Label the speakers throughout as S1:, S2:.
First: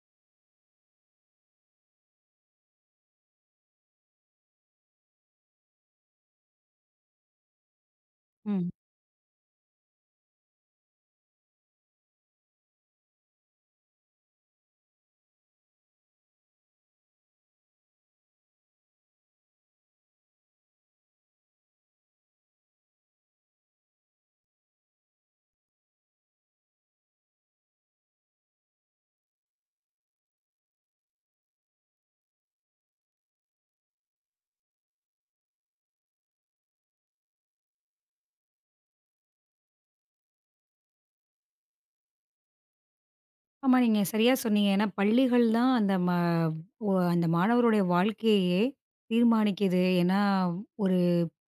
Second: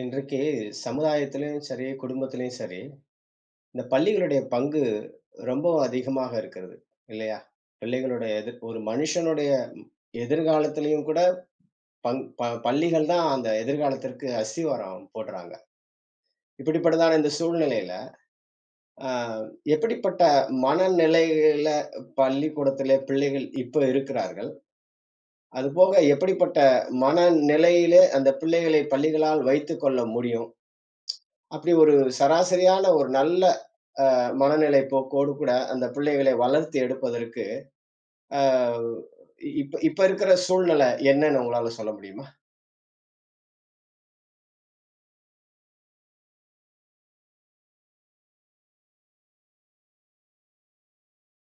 S1: இன்றைக்கு சமுதாயத்திலயும் சரி, குடும்பத்திலயும் சரி, இந்த பள்ளிகளுடைய பங்கு ரொம்ப அதிகமாக இருக்கிறது. இல்லையா? பிள்ளைகளுடைய
S2: ம்.
S1: ஒரு மனுஷனுடைய எதிர்காலத்திலயும் கூட பங் ப பள்ளிகள் தான் அந்த எதிர்காலத்திற்கு அஸ்திவாரம் போடுறாங்க. இப்படிப்பட்டதான இந்த சூழ்நிலையில, அ எப்படிப்பட்ட மனநிலையில பள்ளிக்கூடத்திலே பிள்ளைகள் இப்ப இருக்கிறார்கள்? அதுபோக எப்படிப்பட்ட மனநிலையிலே அந்த பிள்ளைகளை பள்ளிகளால் வைத்துக்கொள்ள முடியும்? அப்படி ஒரு சராசரியான ஒரு நல்ல அ மனநிலை போக்கோடு கூட அந்த பிள்ளைகளை வளர்த்து எடுப்பதற்கு, அ இப்ப இப்ப இருக்கிற சூழ்நிலை என்னன்னு உங்களால சொல்ல முடியுமா?
S2: ஆமா, நீங்க சரியா சொன்னீங்க. ஏன்னா, பள்ளிகள் தான் அந்த ம ஒ அந்த மாணவருடைய வாழ்க்கையே தீர்மானிக்குது. ஏன்னா, ஒரு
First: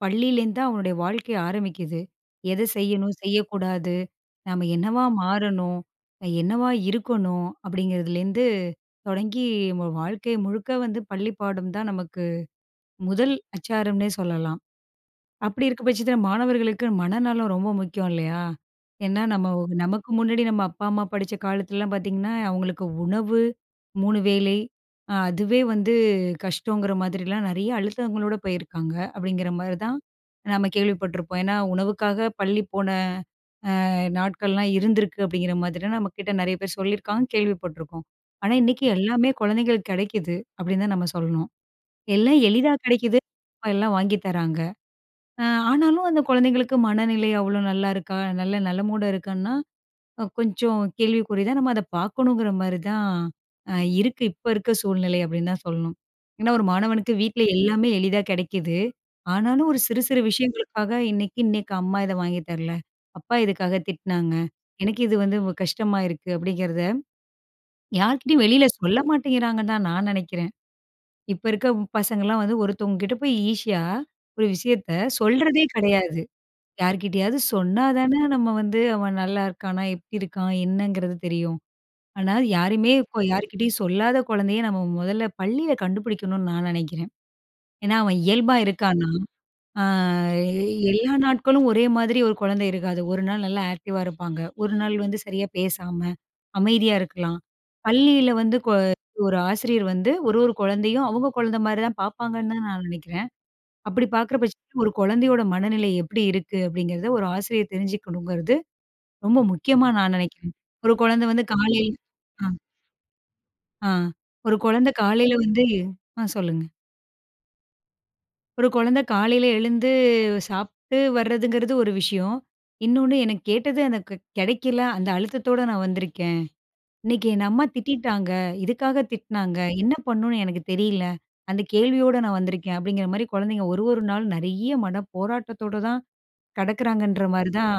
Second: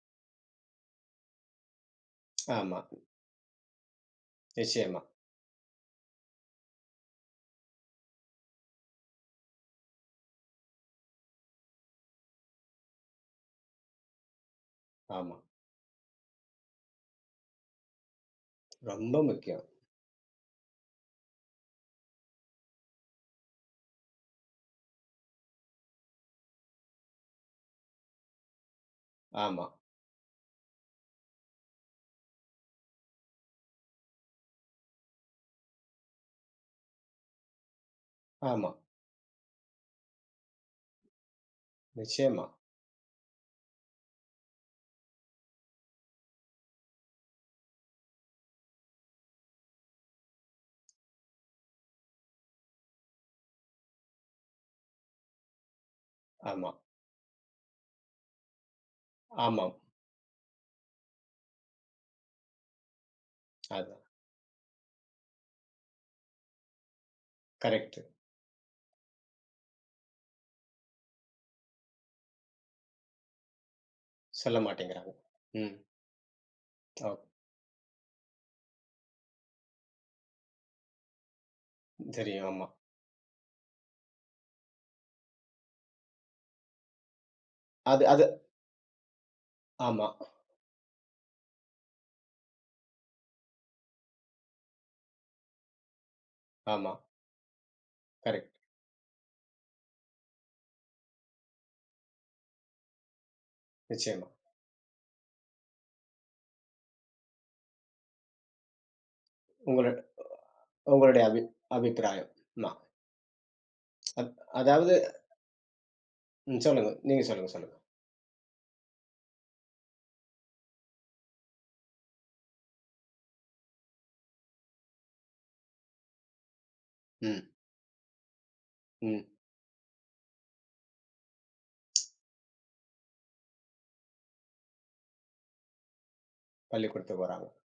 S2: பள்ளியிலேருந்து தான் அவனுடைய வாழ்க்கை ஆரம்பிக்குது. எத
S1: ஆமா,
S2: செய்யணும், செய்யக்கூடாது, நாம
S1: நிச்சயமா.
S2: என்னவா மாறணும், என்னவா இருக்கணும் அப்படிங்கிறதுலேருந்து தொடங்கி, நம்ம வாழ்க்கை முழுக்க வந்து பள்ளி பாடம் தான் நமக்கு முதல் அச்சாரம்னே சொல்லலாம்.
S1: ஆமா.
S2: அப்படி இருக்க பட்சத்தில மாணவர்களுக்கு மனநலம் ரொம்ப முக்கியம் இல்லையா? ஏன்னா
S1: ரொம்ப முக்கியம்.
S2: நமக்கு முன்னாடி நம்ம அப்பா, அம்மா படிச்ச காலத்துலலாம் பார்த்தீங்கன்னா, அவங்களுக்கு உணவு, 3 வேளை அதுவே வந்து கஷ்டங்கிற மாதிரிலாம் நெறைய அழுத்தங்களோட போயிருக்காங்க. அப்படிங்கிற
S1: ஆமா,
S2: மாரி தான் நம்ம கேள்விப்பட்டுருப்போம். ஏன்னா உணவுக்காக பள்ளி போன நாட்கள்லாம் இருந்திருக்கு அப்படிங்கிற மாதிரிலாம் நம்மகிட்ட நெறைய பேர் சொல்லியிருக்காங்க, கேள்விப்பட்டுருக்கோம். ஆனா
S1: ஆமா.
S2: இன்னைக்கு எல்லாமே குழந்தைங்களுக்கு கிடைக்குது அப்படின்னு தான் நம்ம சொல்லணும். எல்லாம்
S1: நிச்சயமா.
S2: எளிதா கிடைக்குது. எல்லாம் வாங்கி தராங்க. அ ஆனாலும் அந்த குழந்தைங்களுக்கு மனநிலை அவ்வளோ நல்லா இருக்கா? நல்ல நலமோட இருக்கான்னா, கொஞ்சம் கேள்விக்குறி தான். நம்ம அத பார்க்கணுங்கிற மாரி தான் அ இருக்கு. இப்ப இருக்க சூழ்நிலை அப்படின்னு தான் சொல்லணும். ஏன்னா, ஒரு
S1: ஆமா,
S2: மாணவனுக்கு வீட்ல எல்லாமே எளிதா கிடைக்குது. ஆனாலும்
S1: ஆமாம்.
S2: ஒரு சிறு சிறு விஷயங்களுக்காக இன்னைக்கு இன்னைக்கு அம்மா இத வாங்கி தரல. அப்பா இதுக்காக
S1: அதான்.
S2: திட்டினாங்க. எனக்கு இது வந்து கஷ்டமா இருக்கு அப்படிங்கிறத
S1: கரெக்ட்டு.
S2: யார்கிட்டயும் வெளியில சொல்ல மாட்டேங்கிறாங்க தான் நான் நெனைக்கிறேன். இப்ப இருக்க பசங்கலாம் வந்து ஒருத்தவங்க கிட்ட போய் ஈஸியா ஒரு
S1: சொல்ல
S2: விஷயத்த
S1: மாட்டேங்கிறாங்க.
S2: சொல்றதே
S1: ம்.
S2: கிடையாது.
S1: ஓ!
S2: யார்கிட்டயாவது சொன்னா தானே நம்ம வந்து அவன் நல்லா இருக்கானா? எப்படி இருக்கான்? என்னங்கிறது தெரியும். ஆனா
S1: தெரியும். ஆமா.
S2: யாருமே இப்போ யார்கிட்டயும் சொல்லாத குழந்தைய நம்ம முதல்ல பள்ளியில கண்டுபிடிக்கணும்னு நான் நினைக்கிறேன். ஏன்னா
S1: அது
S2: அவன்
S1: அது
S2: இயல்பா இருக்கான்னா, ஆ
S1: ஆமா,
S2: எல்லா நாட்களும் ஒரே மாதிரி ஒரு குழந்தை இருக்காது. ஒரு நாள் நல்லா ஆக்டிவா இருப்பாங்க. ஒரு நாள் வந்து சரியா பேசாம,
S1: ஆமா.
S2: அமைதியா இருக்கலாம். பள்ளியில
S1: கரெக்ட்.
S2: வந்து கொ ஒரு ஆசிரியர் வந்து ஒரு ஒரு குழந்தையும் அவங்க குழந்தை மாரி தான் பார்ப்பாங்கன்னு தான் நான் நினைக்கிறேன். அப்படி
S1: நிச்சயமா.
S2: பார்க்குற பட்சத்துல ஒரு குழந்தையோட மனநிலை எப்படி இருக்கு அப்படிங்கிறத ஒரு ஆசிரியர் தெரிஞ்சுக்கணுங்கிறது ரொம்ப முக்கியமா
S1: உங்கள
S2: நான் நினைக்கிறேன். ஒரு
S1: உங்களுடைய
S2: குழந்தை வந்து காலையில
S1: அபிப்பிராயம்.
S2: ஆ,
S1: மா
S2: ஆ.
S1: அத்
S2: ஒரு குழந்தை
S1: அதாவது.
S2: காலையில வந்து ஆ,
S1: ம்,
S2: சொல்லுங்க.
S1: சொல்லுங்க. நீங்க சொல்லுங்க, சொல்லுங்க.
S2: ஒரு குழந்தை காலையில எழுந்து சாப்பிட்டு வர்றதுங்கிறது ஒரு விஷயம். இன்னொன்னு எனக்கு கேட்டது எனக்கு கிடைக்கல. அந்த அழுத்தத்தோட நான் வந்திருக்கேன். இன்னைக்கு
S1: ம்,
S2: என் அம்மா திட்டிட்டாங்க. இதுக்காக
S1: ம்.
S2: திட்டினாங்க. என்ன பண்ணணும்னு எனக்கு தெரியல. அந்த கேள்வியோட நான் வந்திருக்கேன். அப்படிங்கிற மாரி குழந்தைங்க ஒரு ஒரு நாளும் நெறைய மன போராட்டத்தோட தான் கடக்குறாங்கன்ற
S1: பள்ளிக்கூடத்துக்கு வராங்க.
S2: மாரி தான்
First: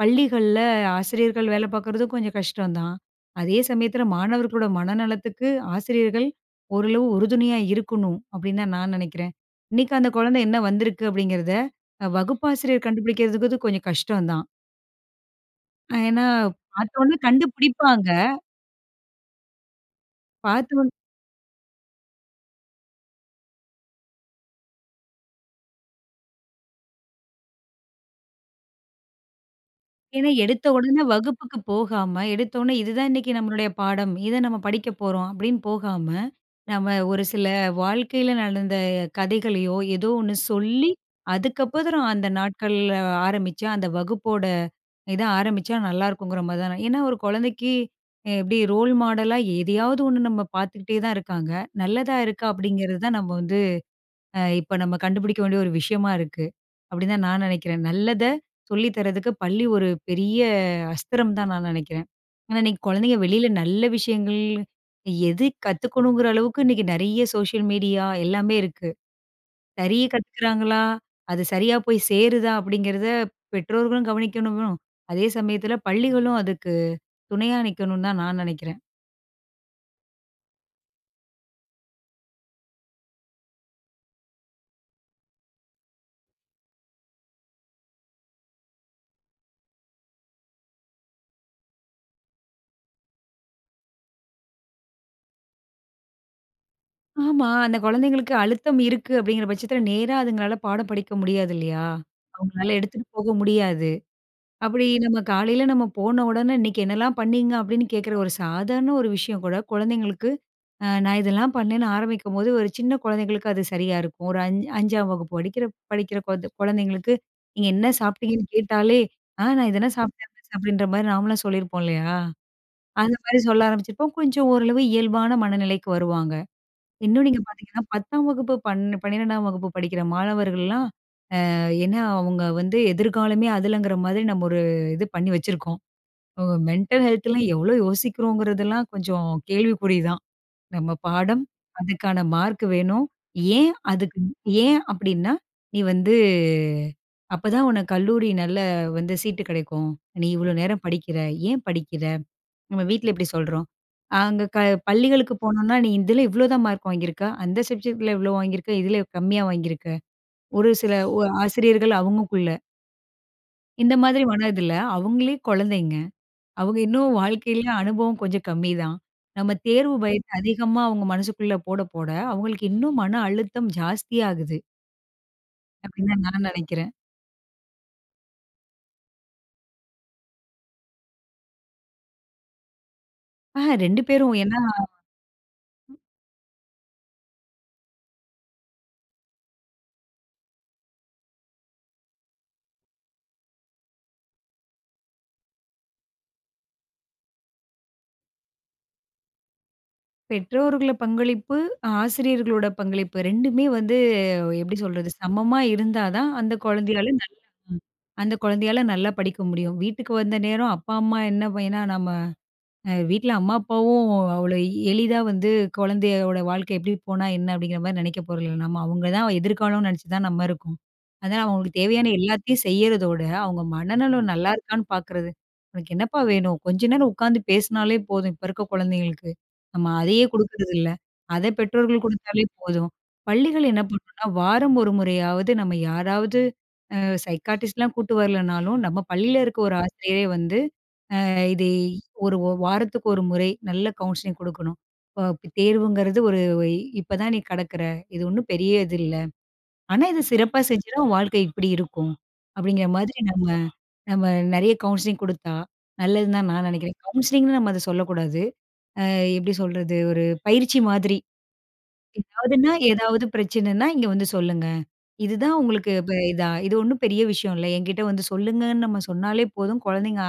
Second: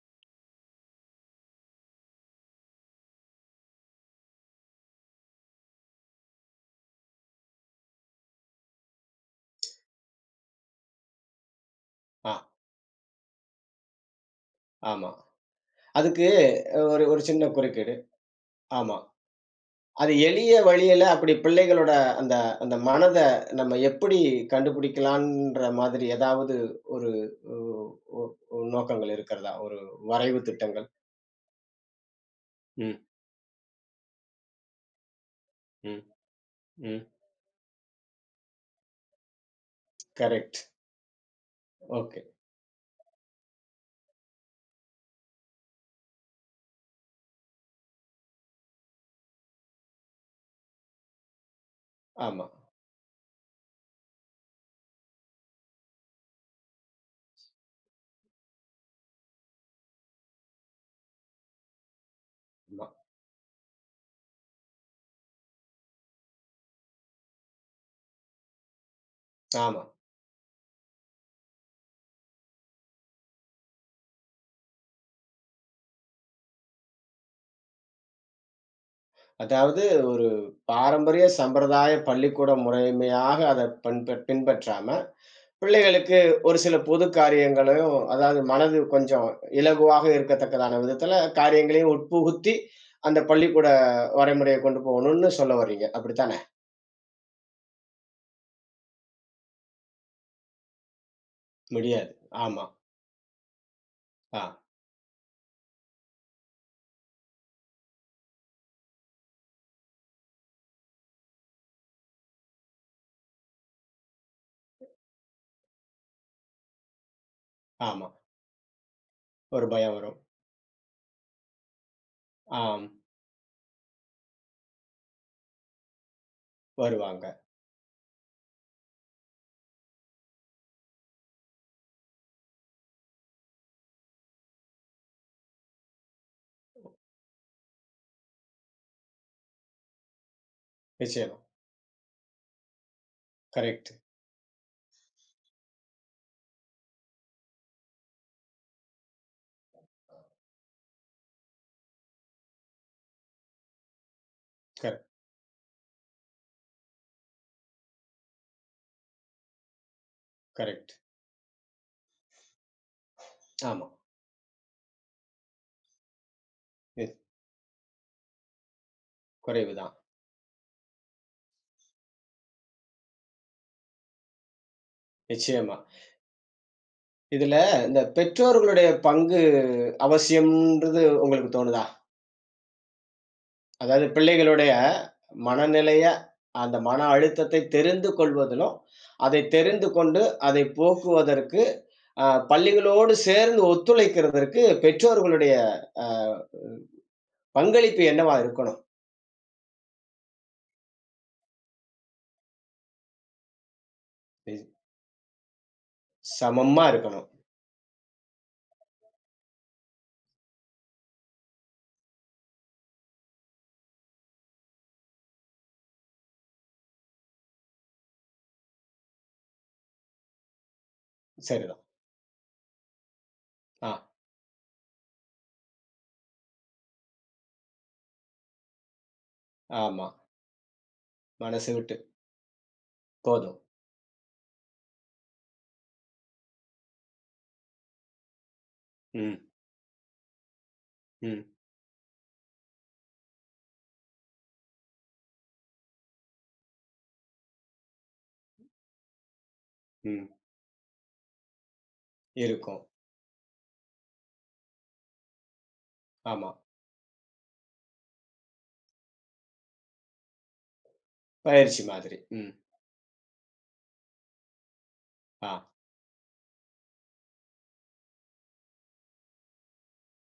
S2: பள்ளிகள்ல ஆசிரியர்கள் வேலை பார்க்குறதும் கொஞ்சம் கஷ்டம் தான். அதே சமயத்தில மாணவர்களோட மனநலத்துக்கு ஆசிரியர்கள் ஓரளவு உறுதுணையா இருக்கணும் அப்படின்னு தான் நான் நினைக்கிறேன். இன்னைக்கு அந்த குழந்தை என்ன வந்திருக்கு அப்படிங்கிறத
S1: ஆ,
S2: வகுப்பாசிரியர் கண்டுபிடிக்கிறதுக்கு கொஞ்சம் கஷ்டம் தான்.
S1: ஆமா.
S2: ஏன்னா
S1: அதுக்கு ஒரு
S2: பார்த்தோனே
S1: ஒரு சின்ன குறுக்கீடு.
S2: கண்டுபிடிப்பாங்க.
S1: ஆமா. அது எளிய
S2: பார்த்தோனே
S1: வழியில அப்படி பிள்ளைகளோட அந்த அந்த மனத நம்ம எப்படி கண்டுபிடிக்கலான்ற மாதிரி ஏதாவது ஒரு ஒ ஒ ஒ நோக்கங்கள் இருக்கிறதா? ஒரு
S2: ஏன்னா,
S1: வரைவு
S2: எடுத்த
S1: திட்டங்கள்?
S2: உடனே வகுப்புக்கு போகாம, எடுத்த உடனே
S1: ம்,
S2: இதுதான் இன்னைக்கு நம்மளுடைய பாடம். இத நம்ம படிக்க போறோம் அப்படின்னு
S1: ம்,
S2: போகாம, நம்ம
S1: ம்.
S2: ஒரு சில வாழ்க்கையில நடந்த கதைகளையோ, ஏதோ ஒண்ணு
S1: கரெக்ட்.
S2: சொல்லி, அதுக்கப்புறம்
S1: ஓகே.
S2: அந்த நாட்கள்ல ஆரம்பிச்சா, அந்த வகுப்போட இத ஆரம்பிச்சா நல்லாயிருக்குங்கிற மாரி தான் நான் ஏன்னா ஒரு குழந்தைக்கு எப்படி ரோல் மாடலா எதையாவது ஒண்ணு நம்ம பார்த்துக்கிட்டே தான் இருக்காங்க. நல்லதா இருக்கா
S1: ஆமா,
S2: அப்படிங்கிறது தான் நம்ம வந்து இப்ப நம்ம கண்டுபிடிக்க வேண்டிய ஒரு விஷயமா இருக்கு. அப்படின்னு தான் நான் நினைக்கிறேன். நல்லத சொல்லி தர்றதுக்கு பள்ளி ஒரு பெரிய அஸ்திரம் தான் நான் நினைக்கிறேன். ஆனா இன்னைக்கு
S1: ஆமா,
S2: குழந்தைங்க வெளியில நல்ல விஷயங்கள் எது கத்துக்கணுங்கிற அளவுக்கு இன்னைக்கு நெறைய சோசியல் மீடியா எல்லாமே இருக்கு.
S1: ஆமா.
S2: சரியா கத்துக்கிறாங்களா? அது சரியா போய் சேருதா? அப்படிங்கிறத பெற்றோர்களும் கவனிக்கணும். அதே சமயத்துல பள்ளிகளும் அதுக்கு துணையா நிக்கணும்னு தான் நான் நினைக்கிறேன்.
S1: அதாவது ஒரு பாரம்பரிய சம்பிரதாய பள்ளிக்கூட முறைமையாக அத பின்பற்றாம பிள்ளைகளுக்கு ஒரு சில பொது காரியங்களையும், அதாவது மனது கொஞ்சம் இலகுவாக இருக்கத்தக்கதான விதத்துல காரியங்களையும் உட்புகுத்தி, அந்த பள்ளிக்கூட வரைமுறைய கொண்டு போகணும்னு சொல்ல வர்றீங்க. அப்படித்தானே?
S2: ஆமா. அந்த குழந்தைங்களுக்கு அழுத்தம் இருக்கு அப்படிங்கிற பட்சத்துல, நேரா அதுங்களால பாடம் படிக்க முடியாது இல்லையா?
S1: முடியாது. ஆமா.
S2: அவங்களால எடுத்துட்டு போக முடியாது.
S1: ஆ,
S2: அப்படி நம்ம காலையில நம்ம போன உடனே, "இன்னைக்கு என்னலாம் பண்ணீங்க?" அப்படின்னு கேட்கிற ஒரு சாதாரண ஒரு விஷயம் கூட குழந்தைங்களுக்கு, நான் இதெல்லாம் பண்ணேன்னு ஆரம்பிக்கும்போது, ஒரு சின்ன குழந்தைங்களுக்கு அது சரியா இருக்கும். ஒரு அஞ் 5ஆம் வகுப்பு படிக்கிற படிக்கிற குழந்தைங்களுக்கு, "நீங்க என்ன
S1: ஆமா.
S2: சாப்பிட்டீங்கன்னு?" கேட்டாலே, "ஆ,
S1: ஒரு
S2: நான்
S1: பயம்
S2: இதெல்லாம்
S1: வரும்.
S2: சாப்பிட்டேன் மிஸ்" அப்படின்ற மாரி நாமலாம் சொல்லியிருப்போம் இல்லையா?
S1: ஆம்.
S2: அந்த மாரி சொல்ல ஆரம்பிச்சிருப்போம். கொஞ்சம் ஓரளவு இயல்பான மனநிலைக்கு வருவாங்க. இன்னும்
S1: வருவாங்க.
S2: நீங்க பார்த்தீங்கன்னா 10ஆம் வகுப்பு, 12ஆம் வகுப்பு படிக்கிற மாணவர்கள்லாம், ஏன்னா அவங்க வந்து எதிர்காலமே அதுலங்கிற மாதிரி நம்ம ஒரு இது பண்ணி வச்சிருக்கோம். அ மென்டல் ஹெல்த்லாம் எவ்ளோ யோசிக்கிறோங்கிறதெல்லாம் கொஞ்சம் கேள்விக்குறி தான். நம்ம
S1: நிச்சயமா.
S2: பாடம், அதுக்கான மார்க் வேணும். ஏன்
S1: கரெக்ட்.
S2: அதுக்கு ஏன் அப்டின்னா, நீ வந்து அப்பதான் உனக்கு கல்லூரி நல்ல வந்து சீட்டு கிடைக்கும். நீ இவ்ளோ நேரம் படிக்கிற, ஏன் படிக்கிற? நம்ம வீட்ல இப்படி சொல்றோம். அங்க க
S1: கரெ
S2: பள்ளிகளுக்கு போனோம்னா, "நீ இதுல இவ்வளோதான் மார்க் வாங்கியிருக்க. அந்த சப்ஜெக்ட்ல இவ்வளோ வாங்கியிருக்க. இதுல கம்மியா வாங்கியிருக்க." ஒரு சில
S1: கரெக்ட்.
S2: ஒ ஆசிரியர்கள் அவங்கக்குள்ள.
S1: ஆமா.
S2: இந்த மாதிரி மனதில அவங்களே குழந்தைங்க. அவங்க
S1: இது
S2: இன்னும் வாழ்க்கையில அனுபவம் கொஞ்சம் கம்மி தான். நம்ம
S1: குறைவுதான்.
S2: தேர்வு பயத்த அதிகமா அவங்க மனசுக்குள்ள போட, போட அவங்களுக்கு இன்னும் மன அழுத்தம் ஜாஸ்தியாகுது.
S1: நிச்சயமா.
S2: அப்படின்னு தான் நான் நினைக்கிறேன்.
S1: இதுல இந்த பெற்றோர்களுடைய பங்கு அவசியம்ன்றது உங்களுக்கு தோணுதா?
S2: 2
S1: அதாவது
S2: பேரும். ஏன்னா
S1: பிள்ளைகளுடைய மனநிலைய, அந்த மன அழுத்தத்தை தெரிந்து கொள்வதிலும், அதை தெரிந்து கொண்டு அதை போக்குவதற்கு, பள்ளிகளோடு சேர்ந்து ஒத்துழைக்கிறதற்கு பெற்றோர்களுடைய அ பங்களிப்பு என்னவா இருக்கணும்?
S2: பெற்றோர்கள பங்களிப்பு, ஆசிரியர்களோட பங்களிப்பு 2மே வந்து
S1: ம்.
S2: எப்படி சொல்றது? சமமா இருந்தா தான் அந்த
S1: சமமா
S2: குழந்தையால
S1: இருக்கணும்.
S2: நல்லா. ம். அந்த குழந்தையால நல்லா படிக்க முடியும். வீட்டுக்கு வந்த நேரம் அப்பா, அம்மா என்ன ஏன்னா நம்ம வீட்ல அம்மா, அப்பாவும் அவ்வளோ எளிதா வந்து குழந்தையோட வாழ்க்கை எப்படி போனா என்ன அப்படிங்கிற மாரி நினைக்க போறதில்ல. நம்ம அவங்க தான் எதிர்காலம்னு நினைச்சு தான் நம்ம இருக்கோம். அதனால அவங்களுக்கு
S1: சரிதான்.
S2: தேவையான எல்லாத்தையும் செய்யறதோட, அவங்க
S1: ஆ,
S2: மனநலம், ம், நல்லா இருக்கான்னு பார்க்கறது. "உனக்கு என்னப்பா வேணும்? கொஞ்ச நேரம் உட்காந்து பேசினாலே போதும்." இப்ப இருக்க குழந்தைங்களுக்கு. நம்ம
S1: ஆமா.
S2: அதையே குடுக்கறதில்ல. அத
S1: மனசு விட்டு
S2: பெற்றோர்கள் குடுத்தாலே போதும்.
S1: போதும்.
S2: பள்ளிகள் என்ன பண்ணணும்னா, வாரம் ஒரு முறையாவது நம்ம யாராவது அ சைக்காட்ரிஸ்ட்லாம் கூட்டு வரலனாலும், நம்ம
S1: ம்,
S2: பள்ளியில இருக்க ஒரு ஆசிரியரே வந்து
S1: ம்,
S2: இது வாரத்துக்கு ஒரு முறை நல்ல கவுன்சிலிங் குடுக்கணும். அ தேர்வுங்கிறது ஒரு இப்பதான் நீ கடக்குற. இது ஒண்ணும் பெரிய இது இல்ல. ஆனா இத
S1: ம்.
S2: சிறப்பா செஞ்சுனா உன் வாழ்க்கை இப்படி இருக்கும்.
S1: இருக்கும்.
S2: அப்படிங்கிற மாதிரி நம்ம நம்ம நெறைய கவுன்சிலிங் குடுத்தா நல்லதுன்னு தான்
S1: ஆமா.
S2: நான் நெனைக்கிறேன். கவுன்சிலிங்ன்னு நம்ம அத சொல்லக்கூடாது. எப்படி சொல்றது? ஒரு பயிற்சி மாதிரி.
S1: பயிற்சி மாதிரி. ம்.
S2: ஏதாவதுன்னா, ஏதாவது பிரச்சனைன்னா இங்க வந்து சொல்லுங்க.
S1: ஆ.
S2: இதுதான் உங்களுக்கு இப்ப இதா இது ஒண்ணும் பெரிய விஷயம் இல்ல. என்கிட்ட வந்து சொல்லுங்கன்னு நம்ம சொன்னாலே போதும். குழந்தைங்க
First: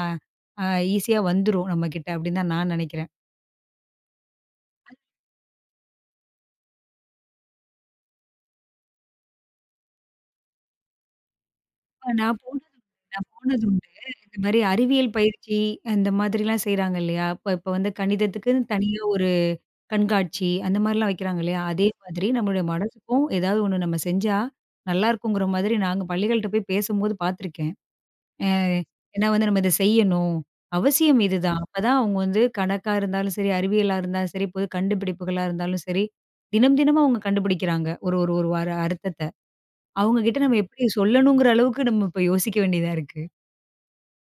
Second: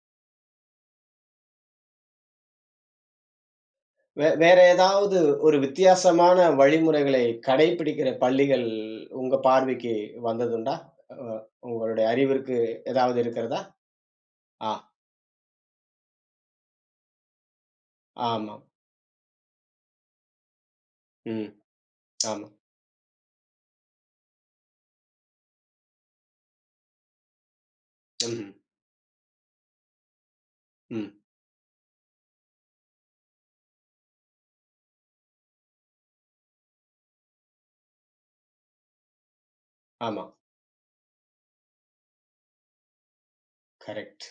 S2: அ ஈஸியா வந்துரும் நம்மகிட்ட அப்படின்னு தான் நான் நெனைக்கிறேன்.
S1: வேற ஏதாவது ஒரு வித்தியாசமான வழிமுறைகளை கடைபிடிக்கிற பள்ளிகள் உங்க பார்வைக்கு வந்ததுண்டா? அ உங்களுடைய
S2: அ நான்
S1: அறிவிற்கு
S2: போனது
S1: ஏதாவது
S2: நான்
S1: இருக்கிறதா?
S2: போனது உண்டு. இந்த மாரி
S1: ஆ,
S2: அறிவியல் பயிற்சி, அந்த மாதிரிலாம் செய்றாங்க இல்லையா? இப்ப இப்ப வந்து
S1: ஆமா.
S2: கணிதத்துக்குன்னு தனியா ஒரு கண்காட்சி, அந்த மாரிலாம் வைக்கிறாங்க
S1: ம்.
S2: இல்லையா? அதே மாதிரி
S1: ஆமா.
S2: நம்மளுடைய மனசுக்கும் ஏதாவது ஒண்ணு நம்ம செஞ்சா, நல்லா இருக்குங்கிற மாதிரி நாங்க பள்ளிகள்ட்ட போய் பேசும்போது பார்த்துருக்கேன்.
S1: ம்ஹ்ம்.
S2: அ ஏன்னா வந்து நம்ம இத செய்யணும்.
S1: ம்.
S2: அவசியம் இதுதான். அப்பதான் அவங்க வந்து கணக்கா இருந்தாலும் சரி, அறிவியலா இருந்தாலும் சரி, புது கண்டுபிடிப்புகளா இருந்தாலும் சரி, தினம் தினமும் அவங்க கண்டுபிடிக்கிறாங்க. ஒரு ஒரு ஒரு வார அர்த்தத்த. அவங்க
S1: ஆமா.
S2: கிட்ட நம்ம எப்படி சொல்லணுங்கிற அளவுக்கு நம்ம இப்ப யோசிக்க வேண்டியதா இருக்கு.
S1: கரெக்ட்.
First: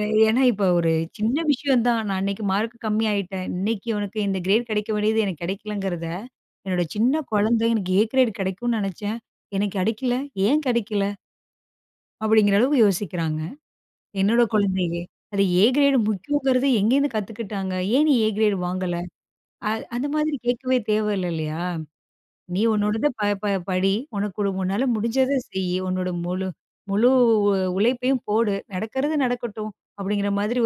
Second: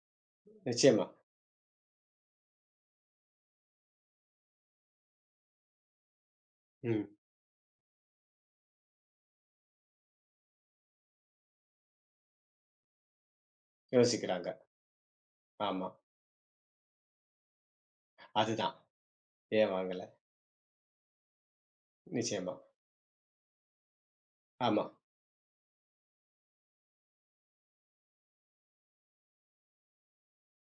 S2: ஏன்னா இப்ப ஒரு
S1: நிச்சயமா.
S2: சின்ன விஷயம் தான். நான் அன்னைக்கு மார்க் கம்மி ஆயிட்டேன். இன்னைக்கு உனக்கு இந்த கிரேட் கிடைக்க வேண்டியது எனக்கு கிடைக்கலங்கிறத, என்னோட
S1: ம்.
S2: சின்ன குழந்தை எனக்கு ஏ கிரேட் கிடைக்கும்னு நினைச்சேன். எனக்கு கிடைக்கல. ஏன் கிடைக்கல? அப்படிங்கிற அளவுக்கு யோசிக்கிறாங்க. என்னோட
S1: யோசிக்கிறாங்க.
S2: குழந்தையே. அது ஏ
S1: ஆமா.
S2: கிரேடு முக்கியங்கிறது எங்கேருந்து கத்துக்கிட்டாங்க? ஏன் நீ ஏ கிரேடு
S1: அதுதான்.
S2: வாங்கல? அ
S1: ஏன் வாங்கல?
S2: அந்த மாதிரி கேட்கவே தேவையில்ல இல்லையா?
S1: நிச்சயமா.
S2: நீ உன்னோடத ப ப படி. உனக்கு
S1: ஆமா.
S2: உன்னால முடிஞ்சத செய். உன்னோட முழு முழு உழைப்பையும் போடு. நடக்கிறது நடக்கட்டும். அப்படிங்கிற மாதிரி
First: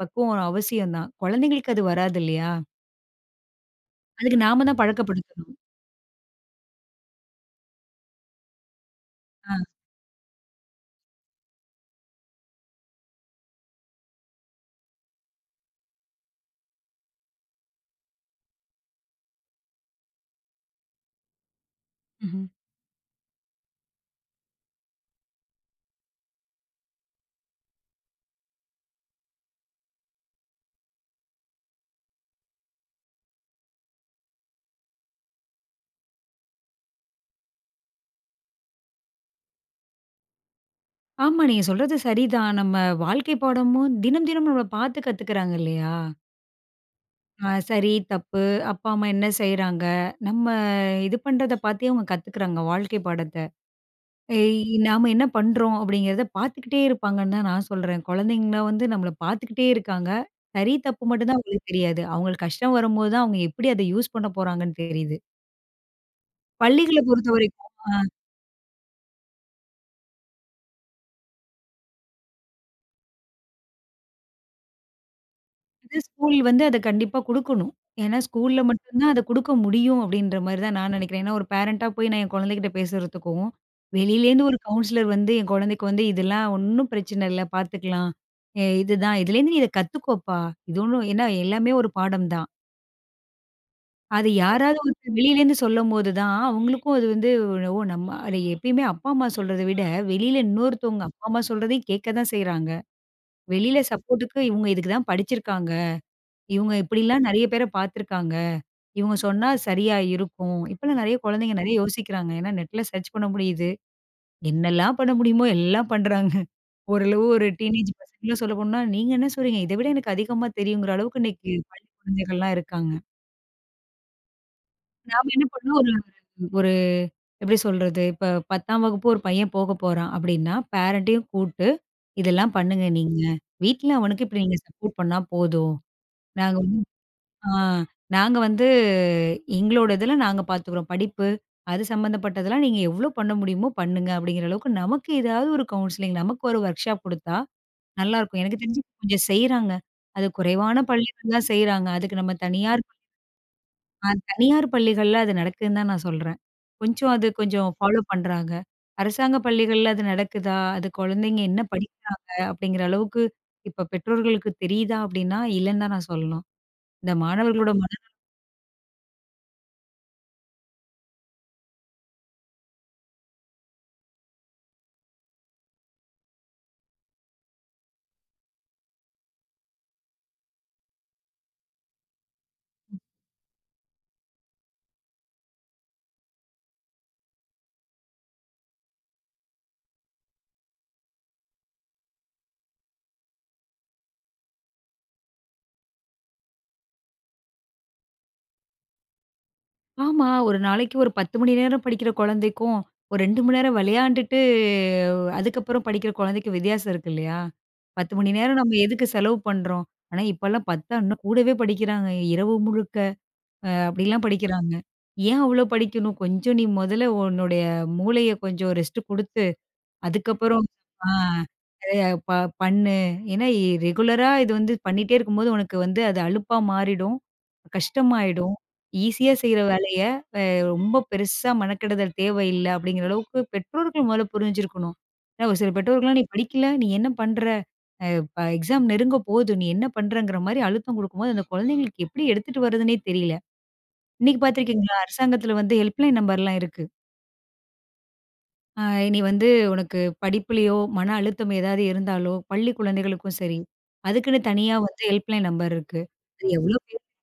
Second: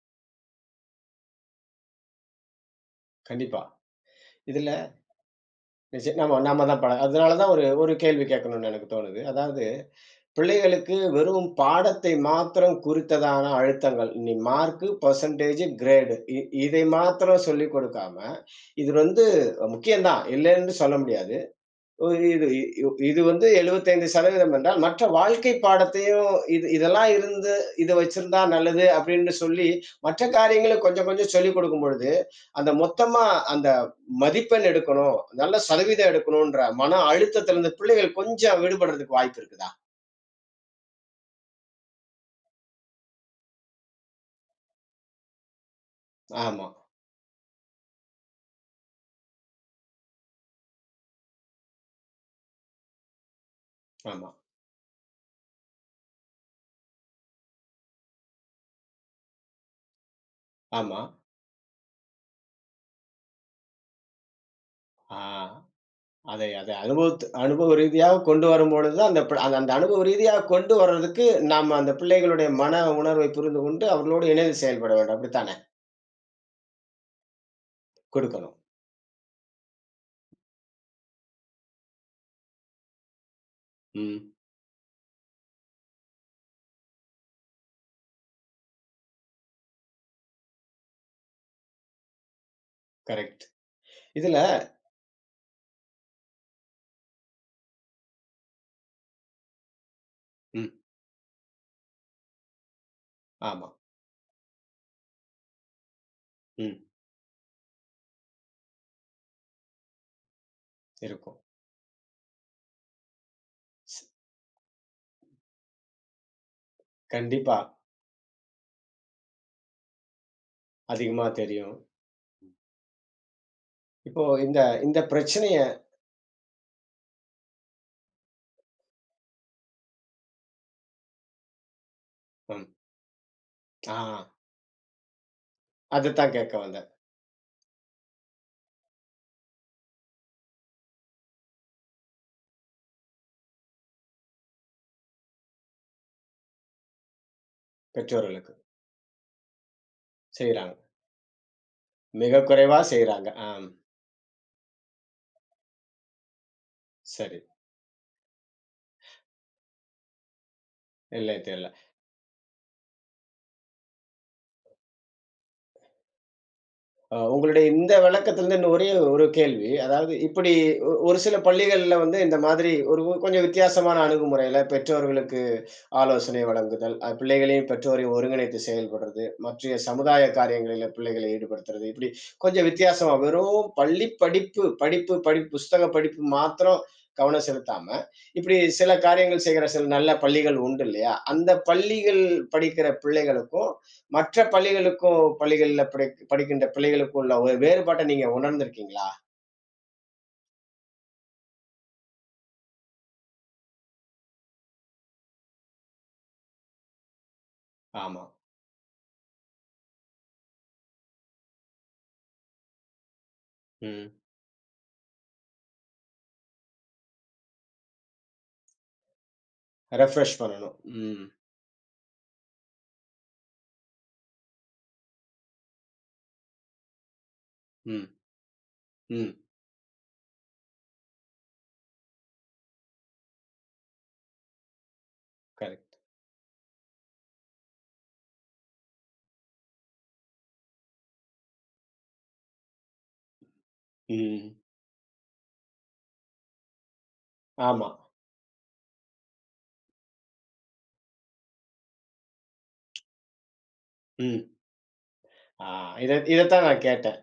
S2: பக்குவம் ஒரு அவசியம் தான். குழந்தைங்களுக்கு அது வராது இல்லையா?
S1: கண்டிப்பா.
S2: அதுக்கு நாம
S1: இதுல
S2: தான் பழக்கப்படுத்தணும்.
S1: நாம நாம தான் அதனால தான் ஒரு ஒரு கேள்வி கேட்கணும்னு எனக்கு தோணுது. அதாவது
S2: ஆ.
S1: பிள்ளைகளுக்கு வெறும் பாடத்தை மாத்திரம் குறித்ததான அழுத்தங்கள். நீ மார்க்கு, பெர்சன்டேஜ், கிரேடு இதை மாத்திரம் சொல்லிக் கொடுக்காம, இது வந்து முக்கியம் தான், இல்லன்னு சொல்ல முடியாது. ஒ
S2: ம்ஹ்ம்.
S1: இது இ இது வந்து 75% என்றால், மற்ற வாழ்க்கை பாடத்தையும் இதெல்லாம் இருந்து, இத வச்சிருந்தா நல்லது அப்படின்னு சொல்லி, மற்ற காரியங்கள கொஞ்சம் கொஞ்சம் சொல்லிக் கொடுக்கும் பொழுது, அந்த மொத்தமா அந்த மதிப்பெண் எடுக்கணும், நல்ல சதவீதம் எடுக்கணுன்ற மன அழுத்தத்திலிருந்து பிள்ளைகள் கொஞ்சம் விடுபடுறதுக்கு வாய்ப்பு இருக்குதா?
S2: ஆமா, நீங்க சொல்றது சரிதான். நம்ம வாழ்க்கை பாடமும் தினம் தினம் நம்மள பார்த்து கத்துக்கிறாங்க இல்லையா?
S1: ஆமா,
S2: ஆ, சரி, தப்பு, அப்பா, அம்மா என்ன செய்றாங்க? நம்ம இது பண்றத பார்த்தே அவங்க கத்துக்கிறாங்க வாழ்க்கை பாடத்த.
S1: ஆமா.
S2: ஏய், நாம என்ன பண்றோம் அப்படிங்கிறத பார்த்துக்கிட்டே இருப்பாங்கன்னு தான் நான் சொல்றேன். குழந்தைங்கள வந்து நம்மள பார்த்துக்கிட்டே இருக்காங்க. சரி,
S1: ஆமா.
S2: தப்பு மட்டும் தான் அவங்களுக்கு தெரியாது. அவங்களுக்கு கஷ்டம் வரும்போது தான் அவங்க எப்படி அத யூஸ் பண்ண போறாங்கன்னு தெரியுது.
S1: ஆ அதை அதை
S2: பள்ளிகள
S1: அனுபவ ரீதியா
S2: பொறுத்தவரைக்கும்
S1: கொண்டு வரும்பொழுது, அந்த ப அந்த அந்த அனுபவ ரீதியா கொண்டு வர்றதுக்கு, நாம அந்த பிள்ளைகளுடைய மன உணர்வை புரிந்து கொண்டு, அவர்களோடு இணைந்து செயல்பட வேண்டும். அப்படித்தானே?
S2: இது ஸ்கூல் வந்து அத கண்டிப்பா குடுக்கணும். ஏன்னா
S1: கொடுக்கணும்.
S2: ஸ்கூல்ல மட்டும் தான் அத குடுக்க முடியும் அப்டின்ற மாரி தான் நான் நெனைக்கிறேன். ஏன்னா ஒரு பேரண்டா போய் நான் என் குழந்தைகிட்ட பேசுறதுக்கும்,
S1: ம்.
S2: வெளியிலேருந்து ஒரு கவுன்சிலர் வந்து என் குழந்தைக்கு வந்து இதெல்லாம் ஒண்ணும் பிரச்சனை இல்ல பார்த்துக்கலாம். இதுதான் இதுலேருந்து நீ இத கத்துக்கோப்பா. இது ஒண்ணும் ஏன்னா எல்லாமே ஒரு பாடம் தான்.
S1: கரெக்ட்.
S2: அது
S1: இதுல.
S2: யாராவது ஒருத்தர் வெளியிலேருந்து சொல்லும்போது தான் அவங்களுக்கும் அது வந்து. ஓ, நம்ம அது எப்பயுமே அப்பா, அம்மா சொல்றத விட வெளியில
S1: ம்.
S2: இன்னொருத்தவங்க அப்பா, அம்மா சொல்றதையும் கேட்க தான் செய்றாங்க.
S1: ஆமா.
S2: வெளியில சப்போர்ட்டுக்கு இவங்க இதுக்கு தான் படிச்சிருக்காங்க. இவங்க
S1: ம்.
S2: இப்படிலாம் நெறைய பேர பார்த்துருக்காங்க. இவங்க சொன்னா சரியா இருக்கும். இப்பலாம் நெறைய
S1: இருக்கும்.
S2: குழந்தைங்க நெறைய யோசிக்கிறாங்க. ஏன்னா நெட்ல சர்ச் பண்ண முடியுது.
S1: ஸ்
S2: என்னெல்லாம் பண்ண முடியுமோ எல்லாம் பண்றாங்க. ஓரளவு ஒரு
S1: கண்டிப்பா.
S2: டீனேஜ் பசங்கலாம் சொல்ல போனா, நீங்க என்ன சொல்றீங்க? இத விட எனக்கு அதிகமா தெரியுங்கிற அளவுக்கு
S1: அதிகமா
S2: இன்னைக்கு
S1: தெரியும்.
S2: பள்ளி குழந்தைகள்லாம் இருக்காங்க.
S1: இப்போ இந்த இந்த
S2: நாம என்ன
S1: பிரச்சனைய.
S2: பண்ணோம் ஒரு ஒரு எப்படி சொல்றது? இப்ப 10ஆம் வகுப்பு ஒரு பையன் போக போறான் அப்படின்னா, பேரண்ட்டையும் கூப்ட்டு, இதெல்லாம்
S1: ம்.
S2: பண்ணுங்க நீங்க. வீட்ல
S1: ஆ
S2: அவனுக்கு இப்படி நீங்க சப்போர்ட் பண்ணா போதும்.
S1: அதத்தான் கேட்க
S2: நாங்க
S1: வந்தேன்.
S2: ஆ. நாங்க வந்து எங்களோட இதுல நாங்க பார்த்துக்குறோம். படிப்பு, அது சம்மந்தப்பட்டதெல்லாம் நீங்க எவ்ளோ பண்ண முடியுமோ பண்ணுங்க, அப்படிங்கிற அளவுக்கு நமக்கு ஏதாவது ஒரு கவுன்சிலிங், நமக்கு ஒரு ஒர்க் ஷாப் குடுத்தா நல்லாருக்கும்.
S1: பெற்றோர்களுக்கு
S2: எனக்கு தெரிஞ்சு கொஞ்சம் செய்றாங்க. அது
S1: செய்றாங்க.
S2: குறைவான பள்ளிகள் தான் செய்றாங்க. அதுக்கு நம்ம
S1: மிக குறைவா
S2: தனியார்
S1: செய்றாங்க. ஆம்.
S2: தனியார் பள்ளிகள்ல அது நடக்குதுன்னு தான் நான் சொல்றேன். கொஞ்சம் அது
S1: சரி.
S2: கொஞ்சம் ஃபாலோ பண்றாங்க. அரசாங்க பள்ளிகள்ல அது நடக்குதா? அது
S1: இல்லை,
S2: குழந்தைங்க என்ன
S1: தெரியல.
S2: படிக்கிறாங்க? அப்படிங்கிற அளவுக்கு இப்ப பெற்றோர்களுக்கு தெரியுதா? அப்படின்னா இல்லன்னு தான் நான் சொல்லணும். இந்த
S1: உங்களுடைய
S2: மாணவர்களோட.
S1: இந்த விளக்கத்திலிருந்து இன்னும் ஒரே ஒரு கேள்வி. அதாவது இப்படி ஒரு சில பள்ளிகள்ல வந்து இந்த மாதிரி ஒரு ஒரு கொஞ்சம் வித்தியாசமான அணுகுமுறையில பெற்றோர்களுக்கு ஆலோசனை வழங்குதல், பிள்ளைகளையும் பெற்றோரையும் ஒருங்கிணைத்து செயல்படுறது, மற்றைய சமுதாய காரியங்களில பிள்ளைகளை ஈடுபடுத்துறது, இப்படி கொஞ்சம் வித்தியாசமா வெறும் பள்ளி படிப்பு, படிப்பு, படிப்பு புஸ்தக படிப்பு மாத்திரம் கவனம் செலுத்தாம, இப்படி சில காரியங்கள் செய்கிற சில நல்ல பள்ளிகள் உண்டு இல்லையா? அந்த பள்ளிகள் படிக்கிற பிள்ளைகளுக்கும், மற்ற பள்ளிகளுக்கும் பள்ளிகள்ல படிக்கின்ற பிள்ளைகளுக்கும் உள்ள ஒரு வேறுபாட்ட நீங்க உணர்ந்திருக்கீங்களா?
S2: ஆமா. ஒரு நாளைக்கு ஒரு 10 மணி நேரம் படிக்கிற குழந்தைக்கும், ஒரு 2 மணி நேரம் விளையாண்டுட்டு, அதுக்கப்புறம் படிக்கிற குழந்தைக்கும் வித்தியாசம் இருக்கு இல்லையா? 10
S1: ஆமா.
S2: மணி நேரம் நம்ம எதுக்கு செலவு பண்றோம்? ஆனா, இப்பலாம் பார்த்தா இன்னும் கூடவே படிக்கிறாங்க. இரவு முழுக்க
S1: ம்.
S2: அப்படிலாம் படிக்கிறாங்க. ஏன் அவ்ளோ படிக்கணும்? கொஞ்சம் நீ முதல்ல உன்னுடைய மூளைய கொஞ்சம் ரெஸ்ட் குடுத்து,
S1: ரெஃப்ரெஷ்
S2: அதுக்கப்புறம்
S1: பண்ணணும்.
S2: ஆ
S1: ம்.
S2: நெறைய ப பண்ணு. ஏன்னா ரெகுலரா இது வந்து பண்ணிட்டே இருக்கும்போது, உனக்கு வந்து அது அலுப்பா மாறிடும்.
S1: ம்.
S2: கஷ்டமாயிடும். ஈஸியா
S1: ம்.
S2: செய்ற வேலைய ரொம்ப பெருசா மெனக்கெடுதல் தேவையில்ல அப்படிங்கிற அளவுக்கு பெற்றோர்கள் முதல்ல புரிஞ்சிருக்கணும். ஏன்னா ஒரு சில
S1: கரெக்ட்.
S2: பெற்றோர்கள்லாம், "நீ படிக்கல, நீ என்ன பண்ற? அ ப எக்ஸாம் நெருங்க போது. நீ என்ன பண்றங்கிற?" மாரி அழுத்தம் குடுக்கும்போது, அந்த குழந்தைங்களுக்கு எப்படி எடுத்துட்டு வர்றதுன்னே தெரியல. இன்னைக்கு
S1: ம்.
S2: பார்த்துருக்கீங்களா? அரசாங்கத்தில வந்து ஹெல்ப்லைன் நம்பர்லாம் இருக்கு.
S1: ஆமா.
S2: அ "நீ வந்து உனக்கு படிப்புலயோ, மன அழுத்தம் ஏதாவது இருந்தாலோ, பள்ளி குழந்தைகளுக்கும் சரி, அதுக்குன்னு
S1: ம்.
S2: தனியா வந்து ஹெல்ப்லைன்
S1: ஆ
S2: நம்பர் இருக்கு." அது
S1: இதத்தான்
S2: எவ்வளோ
S1: நான்
S2: பேருக்கு
S1: கேட்டேன்.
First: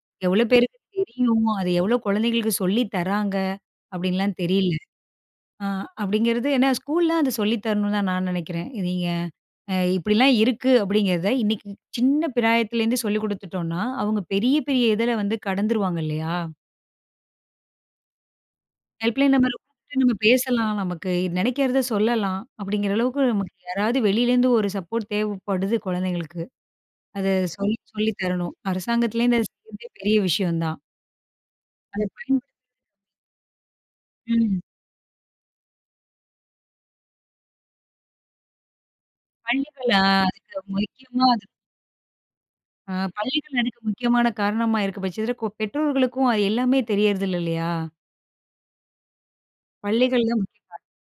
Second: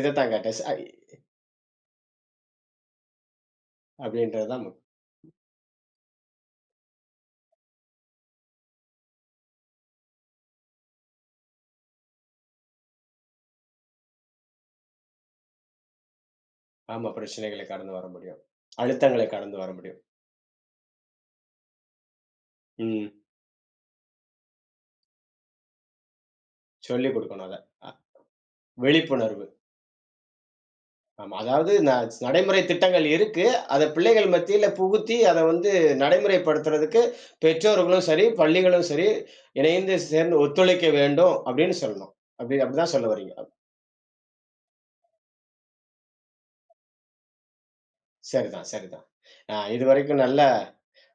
S1: இதத்தான்
S2: எவ்வளோ
S1: கேட்டேன். ச
S2: பேருக்கு
S1: இ
S2: தெரியும்? அது எவ்வளோ குழந்தைங்களுக்கு சொல்லி தராங்க? அப்படின்லாம்
S1: அப்படின்றது தான்
S2: தெரியல.
S1: முக்
S2: ஆ அப்படிங்கிறது ஏன்னா ஸ்கூல்ல அது சொல்லி தரணும்னு தான் நான் நினைக்கிறேன். இது நீங்க இப்படிலாம் இருக்கு அப்படிங்கிறத இன்னைக்கு சின்ன பிராயத்திலேருந்து சொல்லிக் குடுத்துட்டோம்னா, அவங்க பெரிய பெரிய இதுல வந்து கடந்துருவாங்க இல்லையா?
S1: ஆமா, பிரச்சனைகள கடந்து வர முடியும். அழுத்தங்களை
S2: ஹெல்ப்லைன் நம்பர
S1: கடந்து வர
S2: கூப்பிட்டு
S1: முடியும்.
S2: நம்ம பேசலாம். நமக்கு நினைக்கிறத சொல்லலாம். அப்படிங்கிற
S1: ம்.
S2: அளவுக்கு நமக்கு யாராவது வெளியிலேருந்து ஒரு சப்போர்ட் தேவைப்படுது குழந்தைங்களுக்கு.
S1: சொல்லிக்
S2: அத
S1: குடுக்கணும் அத.
S2: சொல்லி
S1: அ
S2: சொல்லி தரணும். அரசாங்கத்திலேருந்து
S1: விழிப்புணர்வு.
S2: அது செய்றதே பெரிய விஷயம் தான்.
S1: ஆமா. அதாவது
S2: அத பயன்படுத்த.
S1: நடைமுறை திட்டங்கள் இருக்கு. அத பிள்ளைகள்
S2: ம்.
S1: மத்தியில புகுத்தி, அத வந்து நடைமுறைப்படுத்துறதுக்கு பெற்றோர்களும் சரி, பள்ளிகளும் சரி,
S2: பள்ளிகள்
S1: இணைந்து
S2: அ
S1: சேர்ந்து
S2: அதுக்கு
S1: ஒத்துழைக்க
S2: முக்கியமா
S1: வேண்டும்
S2: அது
S1: அப்படின்னு சொல்லணும். அப்படிதான் சொல்ல வர்றீங்க.
S2: பள்ளிகள் அதுக்கு முக்கியமான காரணமா இருக்க பட்சத்தில, பெற்றோர்களுக்கும் அது எல்லாமே தெரியறதில்ல இல்லையா?
S1: சரிதான், சரிதான். இதுவரைக்கும்
S2: பள்ளிகள் தான்
S1: நல்ல
S2: முக்கியம்.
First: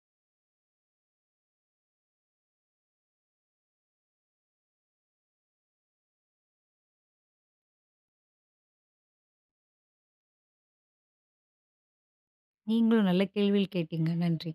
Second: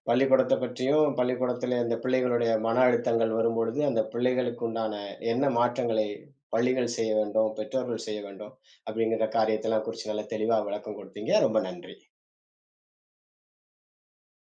S1: பள்ளிக்கூடத்த பற்றியும், பள்ளிக்கூடத்தில இந்த பிள்ளைகளுடைய மன அழுத்தங்கள் வரும்பொழுது, அந்த பிள்ளைகளுக்கு உண்டான என்ன மாற்றங்களை பள்ளிகள் செய்ய வேண்டும், பெற்றோர்கள் செய்ய வேண்டும், அப்படிங்கிற காரியத்தெல்லாம் குறிச்சு நல்லா தெளிவா விளக்கம் குடுத்தீங்க. ரொம்ப நன்றி.
S2: நீங்களும் நல்ல கேள்விகள் கேட்டீங்க. நன்றி.